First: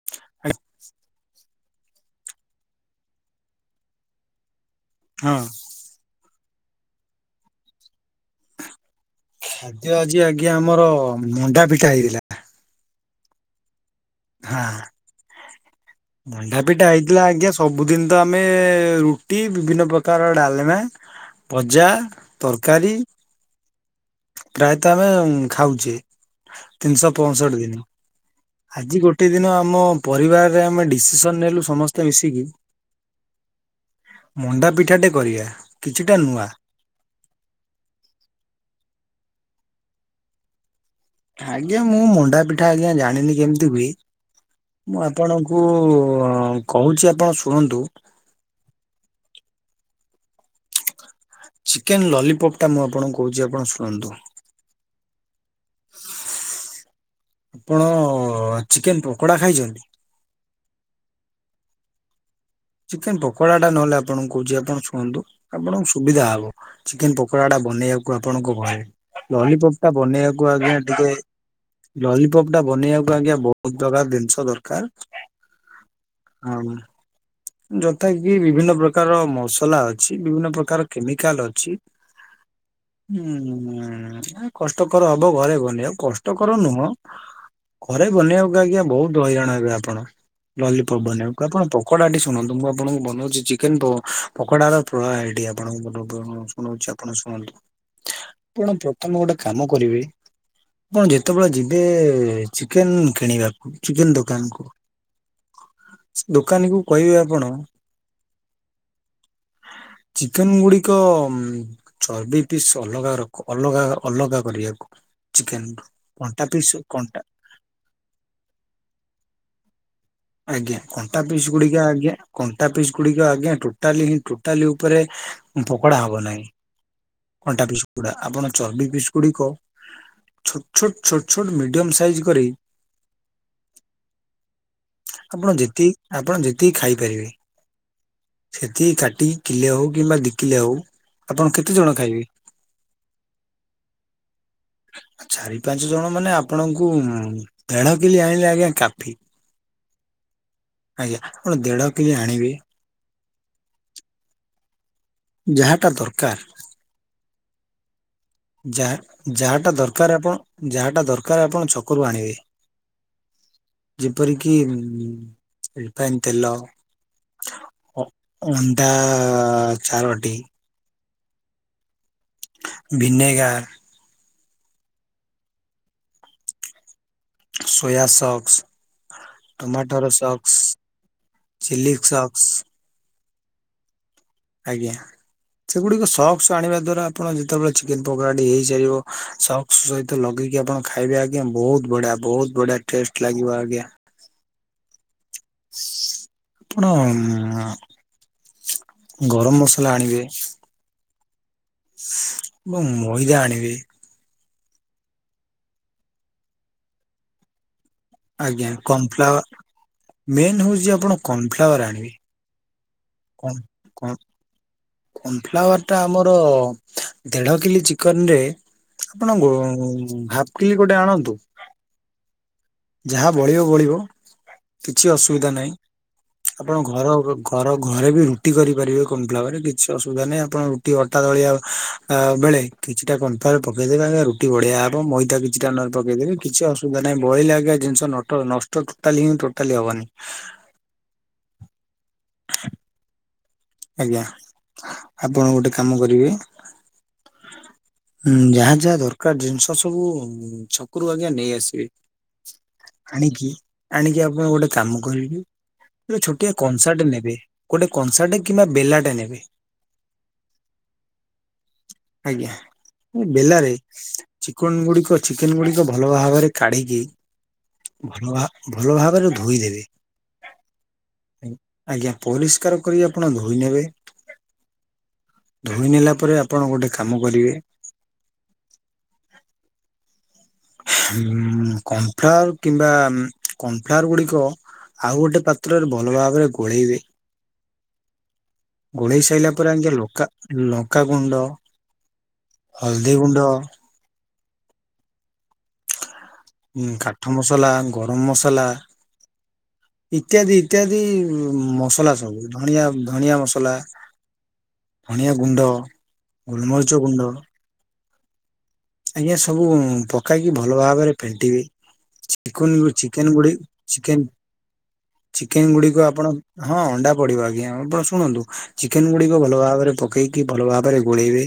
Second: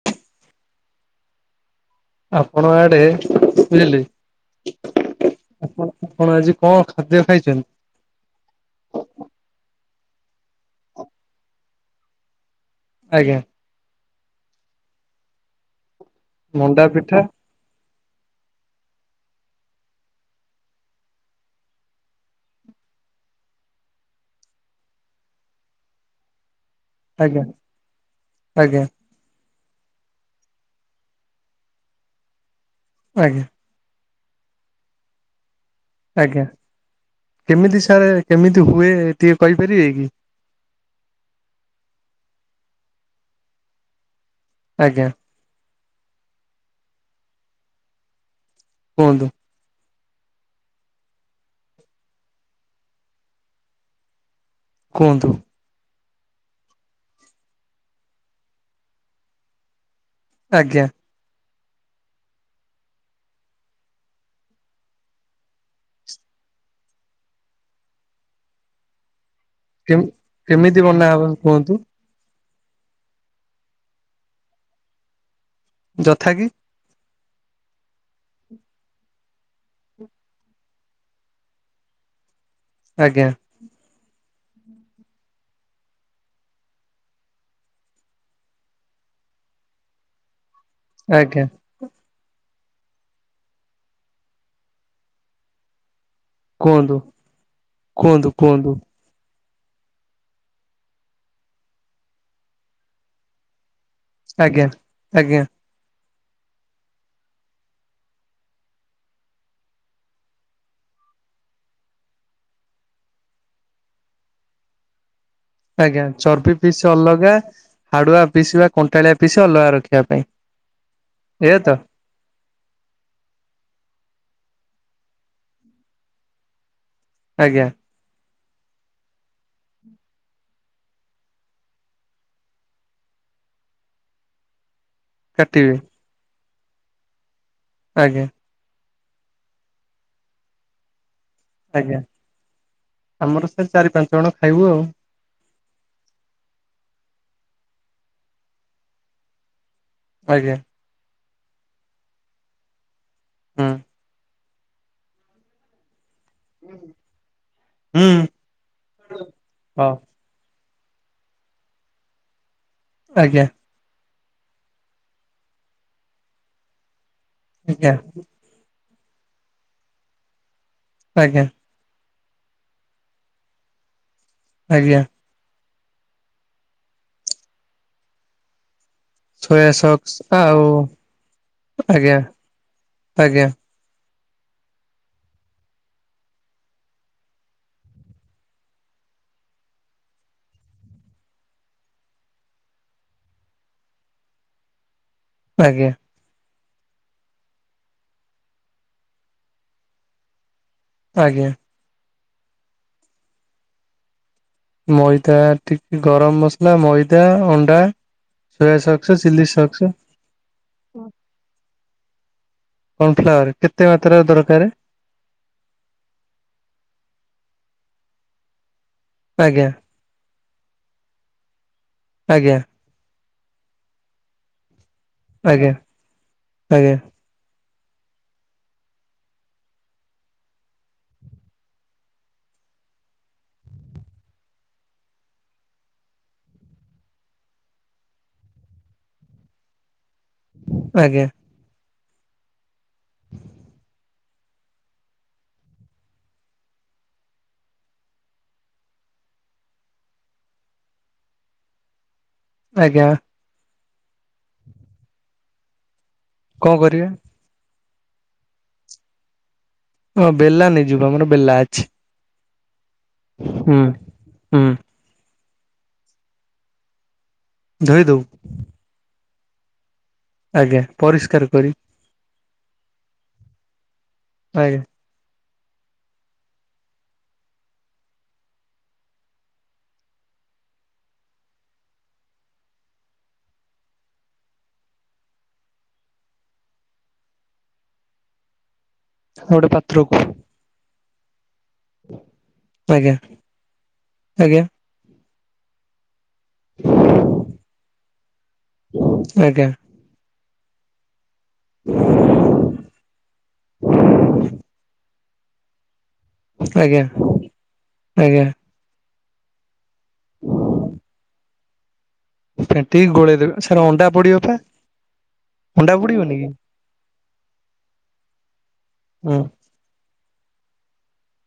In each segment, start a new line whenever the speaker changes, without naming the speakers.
[inaudible]
ଆପଣଙ୍କ ଆଡ଼େ ବୁଝିଲେ
ହଁ।
ଆପଣ ଆପଣ ଆଜି କଁ ଖାଦ୍ୟ ଖାଇଚନ୍ତି?
ଖାଦ୍ୟ ଆଜି ଆଜ୍ଞା ଆମର ମଣ୍ଡା ପିଠା ହେଇଥିଲା।
ଆଜ୍ଞା।
ହଁ। ମଣ୍ଡା ପିଠା ହେଇଥିଲା, ଆଜ୍ଞା ସବୁଦିନତ ଆମେ ରୁଟି ବିଭିନ୍ନ ପ୍ରକାର ଡାଲମା ଭଜା, ତରକାରୀ ପ୍ରାୟତଃ ଆମେ ଖାଉଚେ, ତିନିଶହ
ଆଜ୍ଞା
ପଞ୍ଚଷଠି ଦିନ୍
ଆଜ୍ଞା
ଆଜି ଗୋ ଗୋଟେ ଦିନ ଆମ ପରିବାରରେ ଆମେ ଡିସିସନ୍ ନେଲୁ ସମସ୍ତେ ମିଶିକି
ଆଜ୍ଞା।
ମଣ୍ଡା ପିଠାଟେ କରିବା। କିଛିଟା
ଆଜ୍ଞା
ନୂଆ।
କେମିତି ସାର୍ କେମିତି ହୁଏ ଟିକେ କହିପାରିବେ କି?
ଆଜ୍ଞା ମୁଁ ମଣ୍ଡା ପିଠା ଆଜ୍ଞା ଜାଣିନି କେମିତି ହୁଏ, ମୁଁ
ଆଜ୍ଞା
ଆପଣଙ୍କୁ କୁ କହୁଛି ଆପଣ ଶୁଣନ୍ତୁ?
କୁହନ୍ତୁ।
ଚିକେନ୍ ଲଲିପପ୍ ଟା ମୁଁ ଆପଣଙ୍କୁ କହୁଚି, ଆପଣ ଶୁଣନ୍ତୁ।
କୁହନ୍ତୁ।
[inaudible] ଆପଣ ଚିକେନ ପକୋଡ଼ା ଖାଇଛନ୍ତି?
ଆଜ୍ଞା।
ଚିକେନ ପକୋଡା ଟା ନହେଲେ ଆପଣଙ୍କୁ କହୁଛି, ଆପଣ ଶୁଅନ୍ତୁ ଆପଣଙ୍କୁ ସୁବିଧା ହବ। ଚିକେନ ପକୋଡା ଟା ବନେଇବାକୁ ଆପଣଙ୍କୁ ଭଲ ଲଲିପପ
କେମ
ବନେଇବାକୁ ଆଜ୍ଞା
କେମିତି
ଟିକେ
ବନା ହବ କୁହନ୍ତୁ
ଲଲିପପ୍ ଟା ବନେଇବାକୁ ଆଜ୍ଞା ବହୁତ ପ୍ରକାର ଜିନିଷ ଦରକାର।
ଯଥା କି?
ହଁ ଯଥା କି ବିଭିନ୍ନ ପ୍ରକାର ମସଲା ଅଛି। ବିଭିନ୍ନ ପ୍ରକାର କେମିକାଲ ଅଛି।
[inaudible]
ହୁଁ କଷ୍ଟକର ହବ ଘରେ ଗଲେ ଆଉ କଷ୍ଟକର ନୁହଁ। ଘରେ ବନେଇବାକୁ ଆଜ୍ଞା ବହୁତ ହଇରାଣ ହେବେ ଆପଣ ଲଲିପପ
ଆଜ୍ଞା
ବନେଇବାକୁ ଆପଣ ପକୋଡା ଶୁଣନ୍ତୁ ମୁଁ ଆପଣଙ୍କୁ ବନାଉଛି ଚିକେନ ପକୋଡ଼ାର ପ୍ରଣାଳୀତିଟ ଆପଣଙ୍କୁ ବ
କୁହନ୍ତୁ କୁହନ୍ତୁ କୁହନ୍ତୁ।
ତମେ ଗୋଟେ କାମ କରିବେ ଆପଣ ଯେତେବେଳେ ଯିବେ ଚିକେନ କିଣିବା ଚିକେନ ଦୋକାନକୁ
ଆଜ୍ଞା ଆଜ୍ଞା
ଦୋକାନୀକୁ କହିବେ ଆପଣ
[inaudible]
ଚିକେନ ଗୁଡିକ ଚର୍ବି ପିସ୍ ଅଲଗା ରଖ ଅଲଗା ଅଲଗା କରିବାକୁ। ଚିକେନରୁ
ଆଜ୍ଞା
କଣ୍ଟା
ଚର୍ବି
ପିସ୍
ପିସ
କଣ୍ଟା
ଅଲଗା। ହାଡୁଆ ପିଶ ବା କଣ୍ଟାଳିଆ ପିଶ ଅଲଗା ରଖିବା ପାଇଁ।
ଆଜ୍ଞା କଣ୍ଟା ପିସ୍
ଏଇଆ ତ
ଗୁଡିକ ଆଜ୍ଞା କଣ୍ଟା ପିସ୍ ଗୁଡିକ ଆଜ୍ଞା ଟୋଟାଲି ହିଁ ଟୋଟାଲି ଉପରେ। ପକୋଡା ହବ ନାହିଁ କଣ୍ଟା
ଆଜ୍ଞା
ପିସ୍ ଗୁଡା। ଆପଣ ଚର୍ବି ପିସ୍ ଗୁଡିକ ଛୋଟ ଛୋଟ ଛୋଟ ଛୋଟ ମିଡିୟମ ସାଇଜ୍ କରି
[inaudible]
ଆପଣ
କାଟିବେ
ଯେତିକି ଆପଣ ଯେତିକି ଖାଇପାରିବେ?
ଆଜ୍ଞା।
ସେଠି କାଟିକି କିଲେ ହଉ କିମ୍ବା ଦିକିଲେ ହଉ। ଆପଣ କେତେ ଜଣ
ଆଜ୍ଞା।
ଖାଇବେ
ଆମର ସେ ଚାରି ପାଞ୍ଚ ଜଣ ଖାଇବୁ ଆଉ।
ଚାରି ପାଞ୍ଚ ଜଣ ମାନେ ଆପଣଙ୍କୁ ବେଢକିଲି ଆଣିଲେ ଆଜ୍ଞା କାଫି।
ଆଜ୍ଞା।
ଆଜ୍ଞା ଆପଣ ଦେଢ କେଜି ଆଣିବେ।
ହୁଁ
ଯାହାଟା ଦରକାର।
ହୁଁ।
ଯ ଯାହାଟା
ହଁ
ଦର ଯାହାଟା ଦରକାର ଆପଣ ଛକରୁ ଆଣିବେ।
ଆଜ୍ଞା।
ଯେପରିକି ଉ ରଫାଇନ ତେଲ
ଆଜ୍ଞା
ଅ ଅଣ୍ଡା ଚାରୋଟି।
ଆଜ୍ଞା।
ଭିିନେଗାର।
ଆଜ୍ଞା।
ସୋୟା ସକସ।
ସୋୟା
ଟମାଟୋର ସକ୍ସ,
ଆଉ
ଚିଲି
ଆଜ୍ଞା
ସକ୍ସ।
ଆଜ୍ଞା।
ଆଜ୍ଞା। ସେଗୁଡିକ ସକ୍ସ ଆଣିବା ଦ୍ଵାରା ଆପଣ ଯେତେବେଳେ ଚିକେନ ପକୋଡାଟି ହେଇସାରିବ ସକ କ୍ସ ସହିତ ଲଗେଇକି ଆପଣ ଖାଇବେ ଆଜ୍ଞା ବହୁତ ବଢିଆ ବହୁତ ବଢିଆ ଟେଷ୍ଟ ଲାଗିବ ଆଜ୍ଞା।
ଆଜ୍ଞା।
ଆପଣ ଗରମ ମସଲା ଆଣିବେ
ଆଜ୍ଞା।
ଏବଂ ମଇଦା ଆଣିବେ
ମଇଦା ଟିକେ ଗରମ ମସଲା, ମଇଦା, ଅଣ୍ଡା
ଆଜ୍ଞା।
ସୋୟା ସକ୍ସ ଚିଲି
କର୍ନଫ୍ଲାୱାର
ସକ୍ସ
ମେନ୍ ହେଉଛି ଆପଣ କର୍ନଫ୍ଲାୱାର ଆଣିବେ।
କନଫ୍ଲାୱାର କେତେ ମାତ୍ରରେ ଦରକାର?
କନଫ୍ଲାୱାର ଟା ଆମର ଦେଢ କିଲୋ ଚିକେନ ରେ ଆପଣ ଗୋ
ଆଜ୍ଞା
ହାଫ କିଲି ଗୋଟେ ଆଣନ୍ତୁ।
ଆଜ୍ଞା।
ଯାହା ବଳିବ ବଳିବ କିଛି ଅସୁବିଧା ନାହିଁ।
ଆଜ୍ଞା
ଆପଣ
ଆଜ୍ଞା
ଘର ଘର ଘରେ ବି ରୁଟି କରିପାରିବେ କନଫ୍ଳାୱାରେ କିଛି ଅସୁବିଧା ନାହିଁ ଆପଣ ରୁଟି ଅଟା ଦଳିବା ବେଳେ କିଛିଟା କନଫ୍ଳାୱାର ପକେଇଦେବେ ଆଜ୍ଞା ରୁଟି ବଢିଆ ହବ। ମଇଦ କିଛିଟା ନ ହେଲେ ପକେଇଦେବେ କିଛି ଅସୁବିଧା ନାହିଁ ବଳିଲା ଜିନିଷ ନଟ ନଷ୍ଟ ଟୋଟାଲି ହି ଟୋଟାଲି ହବନି।
ଆଜ୍ଞା।
ଆଜ୍ଞା। ଆପଣ ଗୋଟେ କାମ କରିବେ ହୁଁ ଯାହା ଯାହା ଦରକାର ଜିନିଷ ସବୁ ଛକରୁ ଆଜ୍ଞା ନେଇ ଆସିବେ।
ଆଜ୍ଞା
ଆଣିକି ଆଣିକି ଆପଣ ଗୋଟେ କାମ କରିବେ ଛୋଟିଆ
କଣ
କଂସା
କରିବା
ନେବେ ଗୋଟେ କଂସା କିମ୍ବା ବେଲାଟା ନେବେ
ହଁ ବେଲା ନେଇ ଯିବି ଆମର ବେଲା ଅଛି।
ଆଜ୍ଞା। ବେଲାରେ
ହୁଁ ହୁଁ
ଚିକନ ଗୁଡିକ ଚିକେନ ଗୁଡିକ ଭଲ ଭାବରେ କାଢିକି
ଧୋଇ ଦବୁ
ଭଲ ଭଲ ଭାବରେ ଧୋଇଦେବେ।
ଆଜ୍ଞା। ପରିଷ୍କାର କରି
ଆଜ୍ଞା ପରିଷ୍କାର କରି ଆପଣ ଧୋଇ ନେବେ।
[unintelligible]
ଧୋଇ ନେଲା ପରେ ଆପଣ ଗୋଟେ କାମ କରିବେ କନଫ୍ଲାୱାର କିମ୍ବା କନଫ୍ଲାୱାର ଗୁଡିକ ଆଉ ଗୋଟେ ପାତ୍ରରେ ଭଲ ଭାବରେ ଗୋଳେଇବେ ଗୋଳେଇ ସାରିଲା
ଗୋଟେ
ପରେ ଆଜ୍ଞା
ପାତ୍ରକୁ
ଲଙ୍କା ଲଙ୍କା ଗୁଣ୍ଡ
ଆଜ୍ଞା
ହଳଦୀ ଗୁଣ୍ଡ
ଆଜ୍ଞା।
ଉ କାଠ ମସଲା ଗରମ ମସଲା
ଆଜ୍ଞା।
ଇତ୍ୟାଦି ଇତ୍ୟାଦି ମସଲା ସବୁ ଧଣିଆ ଧଣିିଆ ମସଲା ଧଣିଆ ଗୁଣ୍ଡ। ଗୋଲମରିଚ
ଆଜ୍ଞା।
ଗୁଣ୍ଡ
ଆଜ୍ଞା।
ଆଜ୍ଞା ସବୁ ପକେଇକି ଭଲ ଭାବରେ ଫେଣ୍ଟିବେ। [unintelligible]
ଫେଣ୍ଟିକି
ଚିକେନ
ଗୋଳେଇଦେବେ
ଗୁଡେଇ
ସାର୍ ଅଣ୍ଡା
ଚିକେନ୍
ପଡିବ ପା।
ଚିକେନ
ଅଣ୍ଡା
ଗୁଡିକ ଆପଣ
ପଡିବନି କି
ହଁ ଅଣ୍ଡା ପଡିବ ଆଜ୍ଞା ଆପଣ ଶୁଣନ୍ତୁ? ଚିକେନ
ହୁଁ
ଗୁଡିକ ଭଲ ଭାବରେ ପକେଇକି ଭଲ ଭାବରେ ଗୋଳେଇବେ।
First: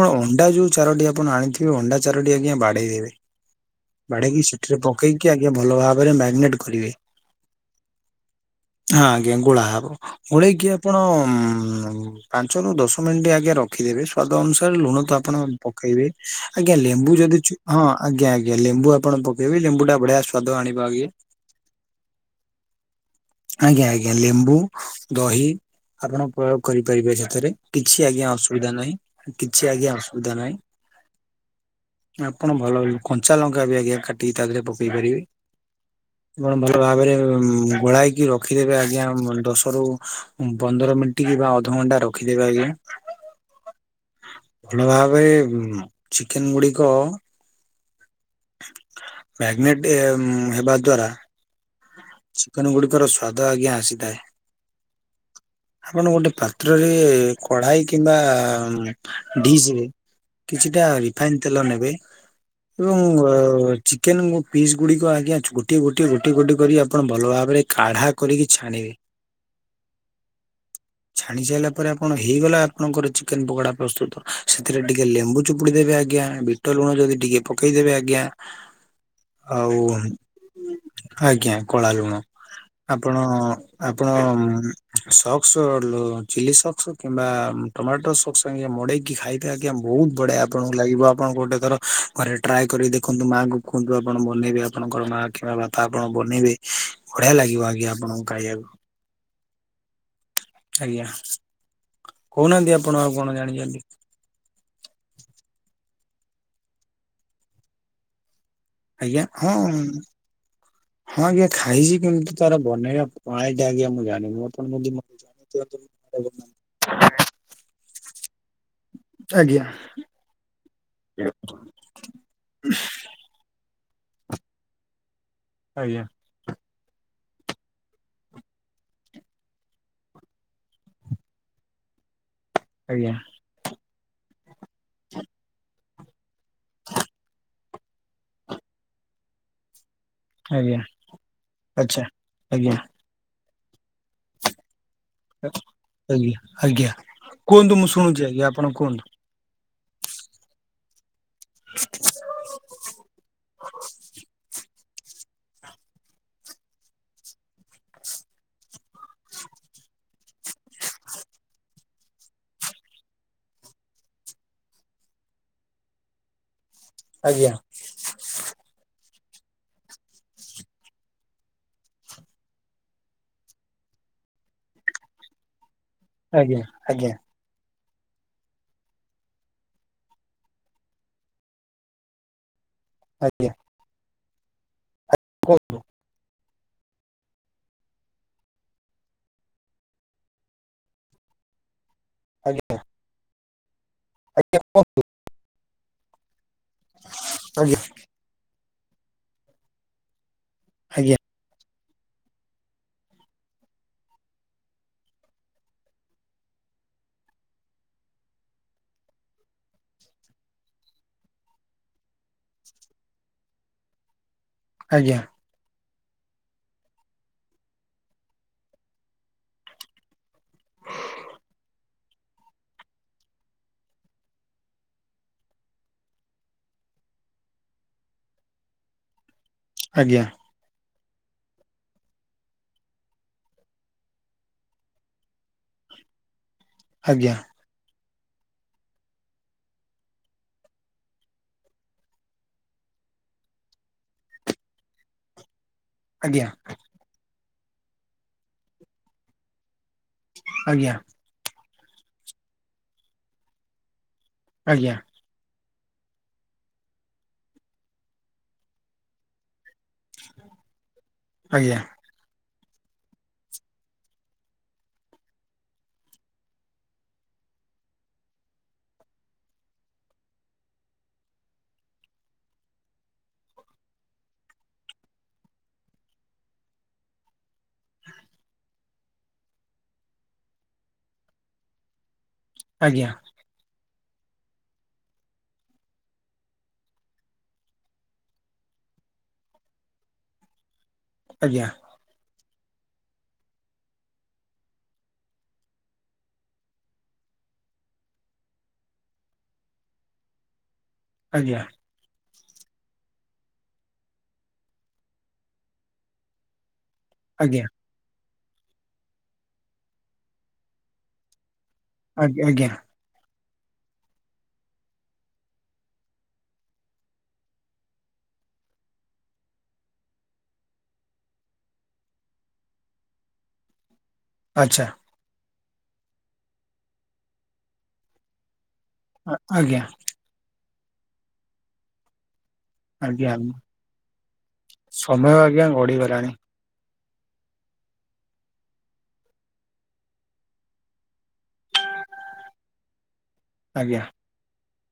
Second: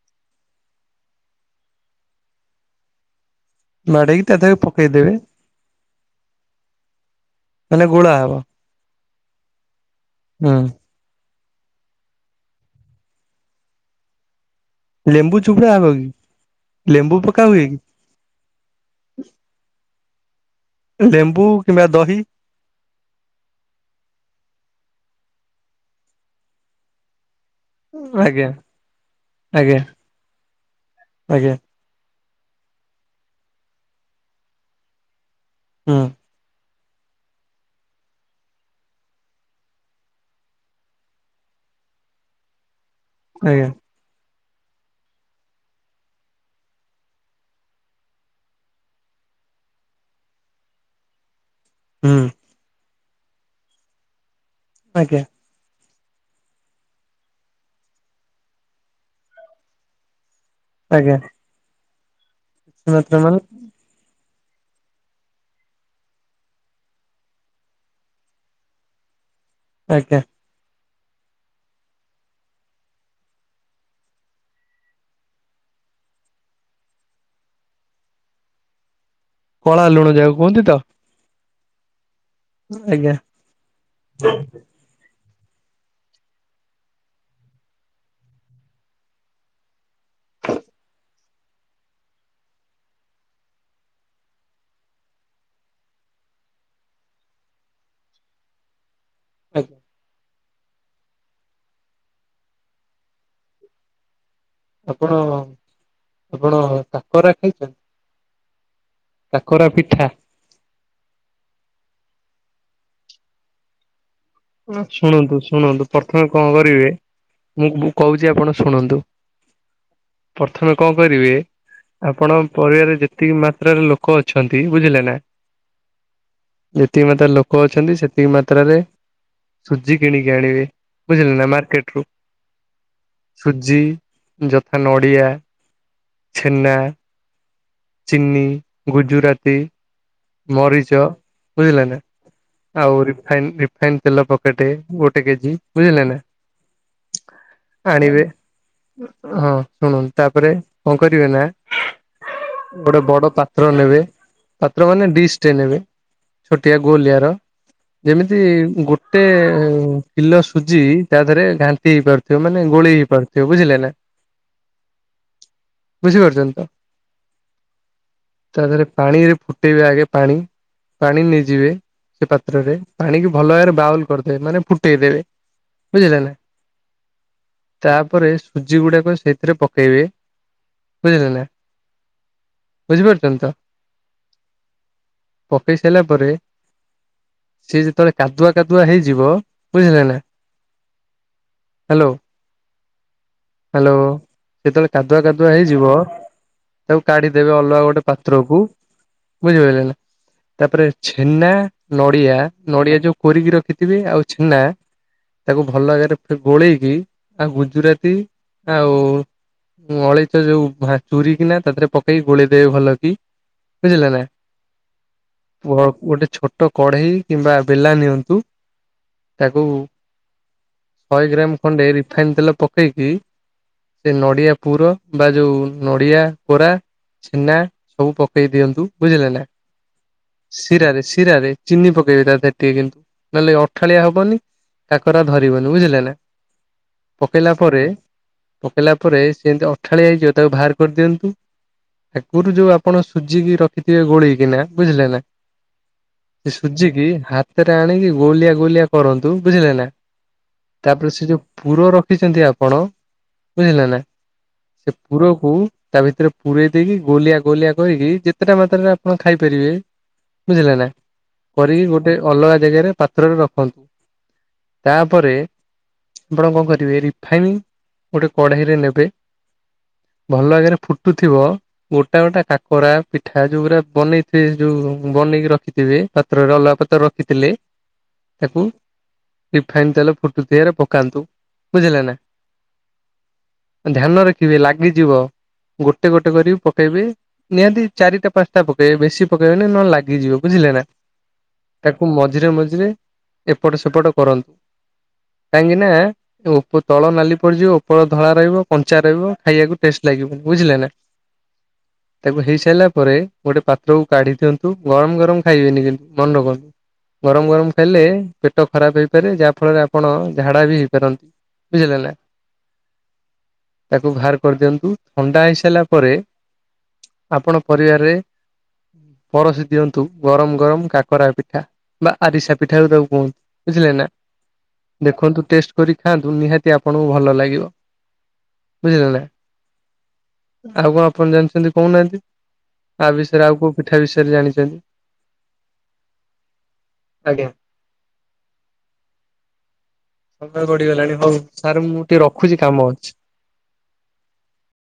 ବା ଅଣ୍ଡା ଯୋଉ ଚାରୋଟି ଆପଣ ଆଣିଥି ଥିବେ ଅଣ୍ଡା ଚାରୋଟି ଆଜ୍ଞା ବାଡ଼େଇଦେବେ।
ବାଡେଇକି ତା
ବାଡ଼େଇକି
ଦେହରେ
ସେଠିରେ
ପକେଇଦେବେ
ପକେଇକି ଆଞା ଭଲ ଭାବରେ ମ୍ୟାରିନେଟ୍ କରିବେ।
ମାନେ ଗୋଳା ହବ।
ହାଁ ଆଜ୍ଞା ଗୋଳା ହବ,
ହୁଁ।
ଗୋଳେଇକି ଆପଣ ଉମ ପାଞ୍ଚ ରୁ ଦଶ ମିନଟି ଆଜ୍ଞା ର ଖିଦେବେ ସ୍ଵାଦ ଅନୁସାରେ ଲୁଣ ତ
ଲେମ୍ବୁ
ଆପଣ
ଚୁପୁଡା ହବ
ପକେଇବେ,
କି
ଆଜ୍ଞା ଲେମ୍ବୁ ଯଦି
ପକା
ଚୁ
ହୁଏ କି
ହଁଅଁ ଆଜ୍ଞା। ଆଜ୍ଞା। ଲେମ୍ବୁ ଆପଣ ପକେଇବେ ଲେମ୍ବୁ ଟା ବଢିଆ ସ୍ୱାଦ ଆଣିବ। ଆଜ୍ଞା
ଲେମ୍ବୁ କିମ୍ବା ଦହି।
ଆଜ୍ଞା। ଆଜ୍ଞା। ଲେମ୍ବୁ, ଦହି ଆପଣ ପ୍ରୟୋଗ୍ କରିପାରିବେ ସେଥେରେ। କିଛି ଆଜ୍ଞା ଅସୁବିଦା ନାଇଁ, କିଛି ଆଜ୍ଞା ଅସୁବିଧା ନାଇଁ।
ଆଜ୍ଞା।
ଆପଣ ଭଲ [unintelligible] କଞ୍ଚା ଲଙ୍କା ବି ଆଜ୍ଞା କାଟିିକି ତା ଧିଏରେ ପକେଇ ପାରିବେ।
ହଁଅଁ।
କଣ ଭଲ ଭାବେରେ ଉଁ ଗୋଳାଇକି ରଖିଦେବେ ଆଜ୍ଞା ଉଁମ ଦଶ ରୁ ପନ୍ଦର ମିନଟି କିବା ଅଧଘଣ୍ଟା ରଖିଦେବେ ଆଜ୍ଞା।
ଆଜ୍ଞା।
ଭଲଭାବେ ଉମ ଚିକେନ୍ ଗୁଡିକ ମ୍ୟାଗନେଟେ ଉମ ହେବା ଦ୍ଵାରା
ହୁଁ
ଚିକେନେ ଗୁଡିକର ସ୍ଵାଦ ଆଜ୍ଞା ଆସିଥାଏ।
ଆଜ୍ଞା।
ଆପଣ ଗୋଟେ ପାତ୍ରରେ କଢାଇ କିମ୍ବା ଉମ ଡିସିରେ କିଛିଟା ରିଫାଇନ୍ ତେଲ ନେବେ।
[inaudible] ତମର
ଚିକେନ୍ ମୁଁ ପିସ୍ ଗୁଡିକ ଆଜ୍ଞା ଛୁ ଗୋଟିଏ ଗୋଟିଏ ଗୋଟି ଗୋଟି କରି ଆପଣ ଭଲ ଭାବରେ କାଢା କରିକି ଛାଣିବେ।
ଆଜ୍ଞା।
ଛାଣି ସାଇଲା ପରେ ଆପଣ ହେଇଗଲା ଆପଣଙ୍କର ଚିକେନ୍ ପକୋଡା ପ୍ରସ୍ତୁତ। ସେଥେରେ ଟିକେ ଲେମ୍ବୁ ଚୁପୁଡି ଦେବେ ଆଜ୍ଞା। ବିଟ ଲୁଣ ଯଦି ଟିକେ ପକେଇଦେବେ ଆଜ୍ଞା! ଆଉ,
କଳା ଲୁଣ ଯାହାକୁ କୁହନ୍ତି ତ
ଅମ ଆଜ୍ଞା କଳା ଲୁଣ।
ଆଜ୍ଞା
ଆପଣ, ଆପଣ ଅମ୍ ସକ୍ସଅ ଡିଲ୍ ଚିଲି ସକ୍ସ କିମ୍ବା ଟମାଟୋ ସକ୍ସ ସାଙ୍ଗେ ମଡେଇକି ଖାଇ କି ଆଜ୍ଞା ବୋହୁତ୍ ବଢିଆ ଆପଣଙ୍କୁ ଲାଗିବ ଆପଣଙ୍କୁ ଗୋଟେ ଥର ଘରେ ଟ୍ରାଏ କରି ଦେଖନ୍ତୁ। ମାଙ୍କୁ କୁହନ୍ତୁ ଆପଣ ବନେଇବେ, ଆପଣଙ୍କର ମା କିମ୍ବା ବାପା ଆପଣ ବନେଇବେ ବଢିଆ ଲାଗିବ ଆଜ୍ଞା ଆପଣଙ୍କୁ କାଇଆକୁ।
ଆଜ୍ଞା।
ଆଜ୍ଞା। କୋଉନାହାନ୍ତି ଆପଣ ଆଉ କଣ ଜାଣିଚନ୍ତି?
ଆପଣ! ଆପଣ, କାକରା ଖାଇଛନ୍ତି।
ଆଜ୍ଞା। ହଁଅଁ
କାକରା
ଉମ।
ପିଠା
ହଁ ଆଜ୍ଞା ଖାଇଛି, କେମତି ତାର ବନେଇବା ପଣାଳିଟା ଆଜ୍ଞା ମୁଁ ଜାିଣିନି?
ଶୁଣନ୍ତୁ, ଶୁଣନ୍ତୁ ପ୍ରଥମେ କଁ କରିବେ? ମୁଁ, ମୁଁ କହୁଚି ଆପଣ ଶୁଣନ୍ତ।
ଆଜ୍ଞା।
ପ୍ରଥମେ କଁ କରିବେ? ଆପଣ ପରିବାରେ ଯେ ତିକି ମାତ୍ରାରେ ଲୋକ ଅଛନ୍ତି ବୁଝିଲେ ନା।
ଆଜ୍ଞା।
ଯେତିକି ମାତାରେ ଲୋକ ଅଛନ୍ତି ସେତିକି ମାତ୍ରାରେ ସୁଜି କିଣିକି ଆଣିବେ, ବୁଝିଲେ ନା ମାର୍କେଟ୍ ରୁ।
ଆଜ୍ଞା।
ସୁଜି ଯଥା ନଡ଼ିଆ, ଛେନା। ଚିିନି, ଗୁଜୁରାତି।
ଆଜ୍ଞା
ମରିଚ ବୁଝିଲ ନା
ଆଚ୍ଛା ଆଜ୍ଞା
ଆଉ ରିଫାଇନ ରିଫାଇନ ତେଲ ପକେଇଟେ ଗୋ
ଆଜ୍ଞା ଆଜ୍ଞା କୁହନ୍ତୁ ମୁଁ
ଆଣିବେ
ଶୁଣୁଛି ଆଜ୍ଞା ଆପଣ କୁହନ୍ତୁ?
ହଁ ଶୁଣନ୍ତୁ ତାପରେ କଣ କରିବେ ନା ଗୋଟେ ବଡ ପାତ୍ର ନେବେ। ପାତ୍ର ମାନେ ଡିଶଟେ ନେବେ। ଛୋଟିଆ ଗୋଲିଆର ଯେମିତି ଗୋଟେ କିଲ ସୁଜି ତା ଦେହରେ ଘାଣ୍ଟି ହେଇପାରୁଥିବ ମାନେ ଗୋଳି ହେଇ ପାରୁଥିବ ବୁଝିଲେ ନା? ବୁଝିପାରୁଛନ୍ତି ତ?
ଆଜ୍ଞା।
ତା ଦେହରେ ପାଣିରେ ଫୁଟେଇବେ ଆଗେ ପାଣି। ପାଣି ନେଇଯିବେ ସେ ପାତ୍ରରେ ପାଣିକୁ ଭଲ ଭାବରେ ବାଉଲ କରିଦେବେ ମାନେ ଫୁଟେଇଦବେ। ବୁଝିଲେ ନା?
ଆଜ୍ଞା ଆଜ୍ଞା
ତାପରେ ସୁଜି ଗୁଡାକ ସେଇଥିରେ ପକେଇବେ। ବୁଝିଲେ ନା? ବୁଝିପାରୁଛନ୍ତି
ଆଜ୍ଞା
ତ?
କୁହ
ପକେଇ ସାରିଲା ପରେ ସିଏ ଯେତେବେଳେ କାଦୁଆ କାଦୁଆ ହେଇଯିବ। ବୁଝିଲେ ନା? ହ୍ୟାଲୋ।
ଆଜ୍ଞା।
ହ୍ୟାଲୋ।
ଆଜ୍ଞା କୁହ
ଯେତେବେଳେ କାଦୁଆ କାଦୁଆ ହେଇଯିବ। ତାକୁ କାଢିଦେବେ ଅଲଗା
ଆଜ୍ଞା
ଗୋଟେ ପାତ୍ରକୁ ବୁଝିପାରିଲେ? ନା ତାପରେ
ଆଜ୍ଞା
ଛେନା ନଡିଆ, ନଡିଆ ଯୋଉ କୋରିକି ରଖିଥିବେ ଆଉ ଛେନା ତାକୁ ଭଲ ଆଗାରେ ଗୋଳେଇକି ଆଉ ଗୁଜୁରାତି ଆଉ ଉମ ଅଳେଇଚ ଯୋଉ ଭା ଚୁର କିନା ତାଥିରେ ପକେଇକି ଗୋଳେଇଦବେ ଭଲ କି। ବୁଝିଲ ନା?
ଆଜ୍ଞା।
ଗୋ-ଗୋଟେ ଛୋଟ କଢେଇ କିମ୍ବା ବେଲା ନିଅନ୍ତୁ। ତାକୁ ଶହେ ଗ୍ରାମ ଖଣ୍ଡେ ରିଫାଇନ ତେଲ ପକେଇକି ସେ ନଡିଆ ପୁର ବା ଯୋଉ ନଡ଼ିଆ କୋରା। ଛେନା ସବୁ ପକେଇ ଦିଅନ୍ତୁ। ବୁଝିଲେ ନା?
ଆଜ୍ଞା।
ଶିରାରେ ଶିରାରେ ଚିନି ପକେଇବେ ତା ଦେହରେ ଟିକେ କିନ୍ତୁ ନହେଲେ ଅଠାଳିଆ ହବନି। କାକରା ଧରିବନି ବୁଝିଲେ ନା
ଆଜ୍ଞା
ପକେଇଲା ପରେ ପକେଇଲା ପରେ ସେମିତି ଅଠାଳିଆ ହେଇଯିବ ତାକୁ ବାହାର କରିଦିଅନ୍ତୁ। ଆଗରୁ ଯୋଉ ଆପଣ ସୁଜିକି ର ରଖିଥିବେ ଗୋଳେଇକିନା ବୁଝିଲେ ନା ସେ ସୁଜିକି ହା ତରେ ଆଣିକି ଗୋଳିଆ ଗୋଳିଆ କରନ୍ତୁ। ବୁଝିଲେ ନା?
ଆଜ୍ଞା ଆଜ୍ଞା
ତାପରେ ସେ ଯୋଉ ପୁର ରଖିଛନ୍ତି ଆପଣ ବୁଝିଲେ ନା ସେ ପରକୁ ତା ଭିତରେ ପୂରେଇ ଦେଇକି ଗୋଲିଆ ଗୋଲିଆ କରିକି ଯେ କେତେଟା ମାତ୍ରାରେ ଆପଣ ଖାଇପାରିବେ ବୁଝିଲେ ନା
ଆଜ୍ଞା
କରି ଗୋ ଟେ ଅଲଗା ଜାଗାରେ ପାତ୍ରରେ ରଖନ୍ତୁ। ତାପରେ ଆପଣ କଣ କରିବେ ରିଫାଇନ ଗୋଟେ କଢେଇରେ ନେବେ ଭଲ ଆଗରେ ଫୁଟୁଥିବ। ଗୋଟା ଗୋଟା କାକରା ପିଠା ଯୋଉ ଗୁରା ବନେଇଥିବେ ଯୋଉ ବନେଇକି ରଖିଥିବେ ପାତ୍ରରେ ଅଲଗଆ ପତ୍ର ରଖିଥିଲେ। ତାକୁ ରିଫାଇନ ତେଲ ଫୁଟୁଥିଆରେ ପକାନ୍ତୁ। ବୁଝିଲେ ନା?
ଆଜ୍ଞା।
ଧ୍ୟାନ ରଖିବେ ଲାଗିଯିବ ଗୋଟେ ଗୋଟେ କରିବି ପକେଇବେ। ନିହାତି ଚାରିଟା ପାଞ୍ଚଟା ପକେଇବେ ବେଶୀ ପକେଇବେନି ନହଲେ ଲାଗିଯିବ। ବୁଝିଲ ନା?
ଆଜ୍ଞା।
ତାକୁ ମଝିରେ ମଝିରେ ଏପଟ ସେପଟ କରନ୍ତୁ। କାହିଁକିନା? ଉପ ତଳ ନାଲି ପଡିଯିବ ଉପଳ ଧଳା ରହିବ କଞ୍ଚା ରହିବ ଖାଇବାକୁ ଟେଷ୍ଟ ଲାଗିବ ବୁଝିଲେ ନା?
ଆଜ୍ଞା।
ତେବେ ହେଇସାରିଲା ପରେ ଗୋଟେ ପାତ୍ରକୁ କାଢି ଦିଅନ୍ତୁ ଗରମ ଗରମ ଖାଇବେନି କିନ୍ତୁ ମନେ ରଖନ୍ତୁ ଗରମ ଗରମ ହେଲେ ପେଟ ଖରାପ ହେଇପାରେ ଯାହା ଫଳରେ ଆପଣ ଝାଡା ବି ହେଇପାରନ୍ତି। ବଝିଲେ ନା?
ଆଜ୍ଞା ଆଜ୍ଞା
ତାକୁ ବାହାର କରିଦିଅନ୍ତୁ ଥଣ୍ଡା ହେଇସାରିଲା ପରେ ଆପଣ ପରିବାରରେ ପରସି ଦିଅନ୍ତୁ ଗରମ ଗରମ କାକରା ପିଠା। ବା ଆରିସା ପିଠା ତାକୁ କୁହନ୍ତି ବୁଝିଲେ ନା?
ଆଚ୍ଛା।
ଦେଖନ୍ତୁ ଟେଷ୍ଟ କରି ଖାଆନ୍ତୁ ନିହାତି ଆପଣଙ୍କୁ ଭଲ ଲାଗିବ। ବୁଝିଲେ ନା
ଆଜ୍ଞା
ଆଉ କଣ ଆପଣ ଜାଣିଛନ୍ତି କହୁ ନାହାନ୍ତି? ଆ
ଆଜ୍ଞା
ବିଷୟରେ ଆଉ କୋଉ ପିଠା ବିଷୟରେ ଜାଣିଛନ୍ତି?
ସମୟ ଆଜ୍ଞା ଗଡିଗଲାଣି
[inaudible] ଆଜ୍ଞା। ସମୟ ଗଢିଗଲାଣି ହଉ ସାର୍ ମୁଁ ଟିକେ ରଖୁଛି କାମ ଅଛି।
ଆଜ୍ଞା।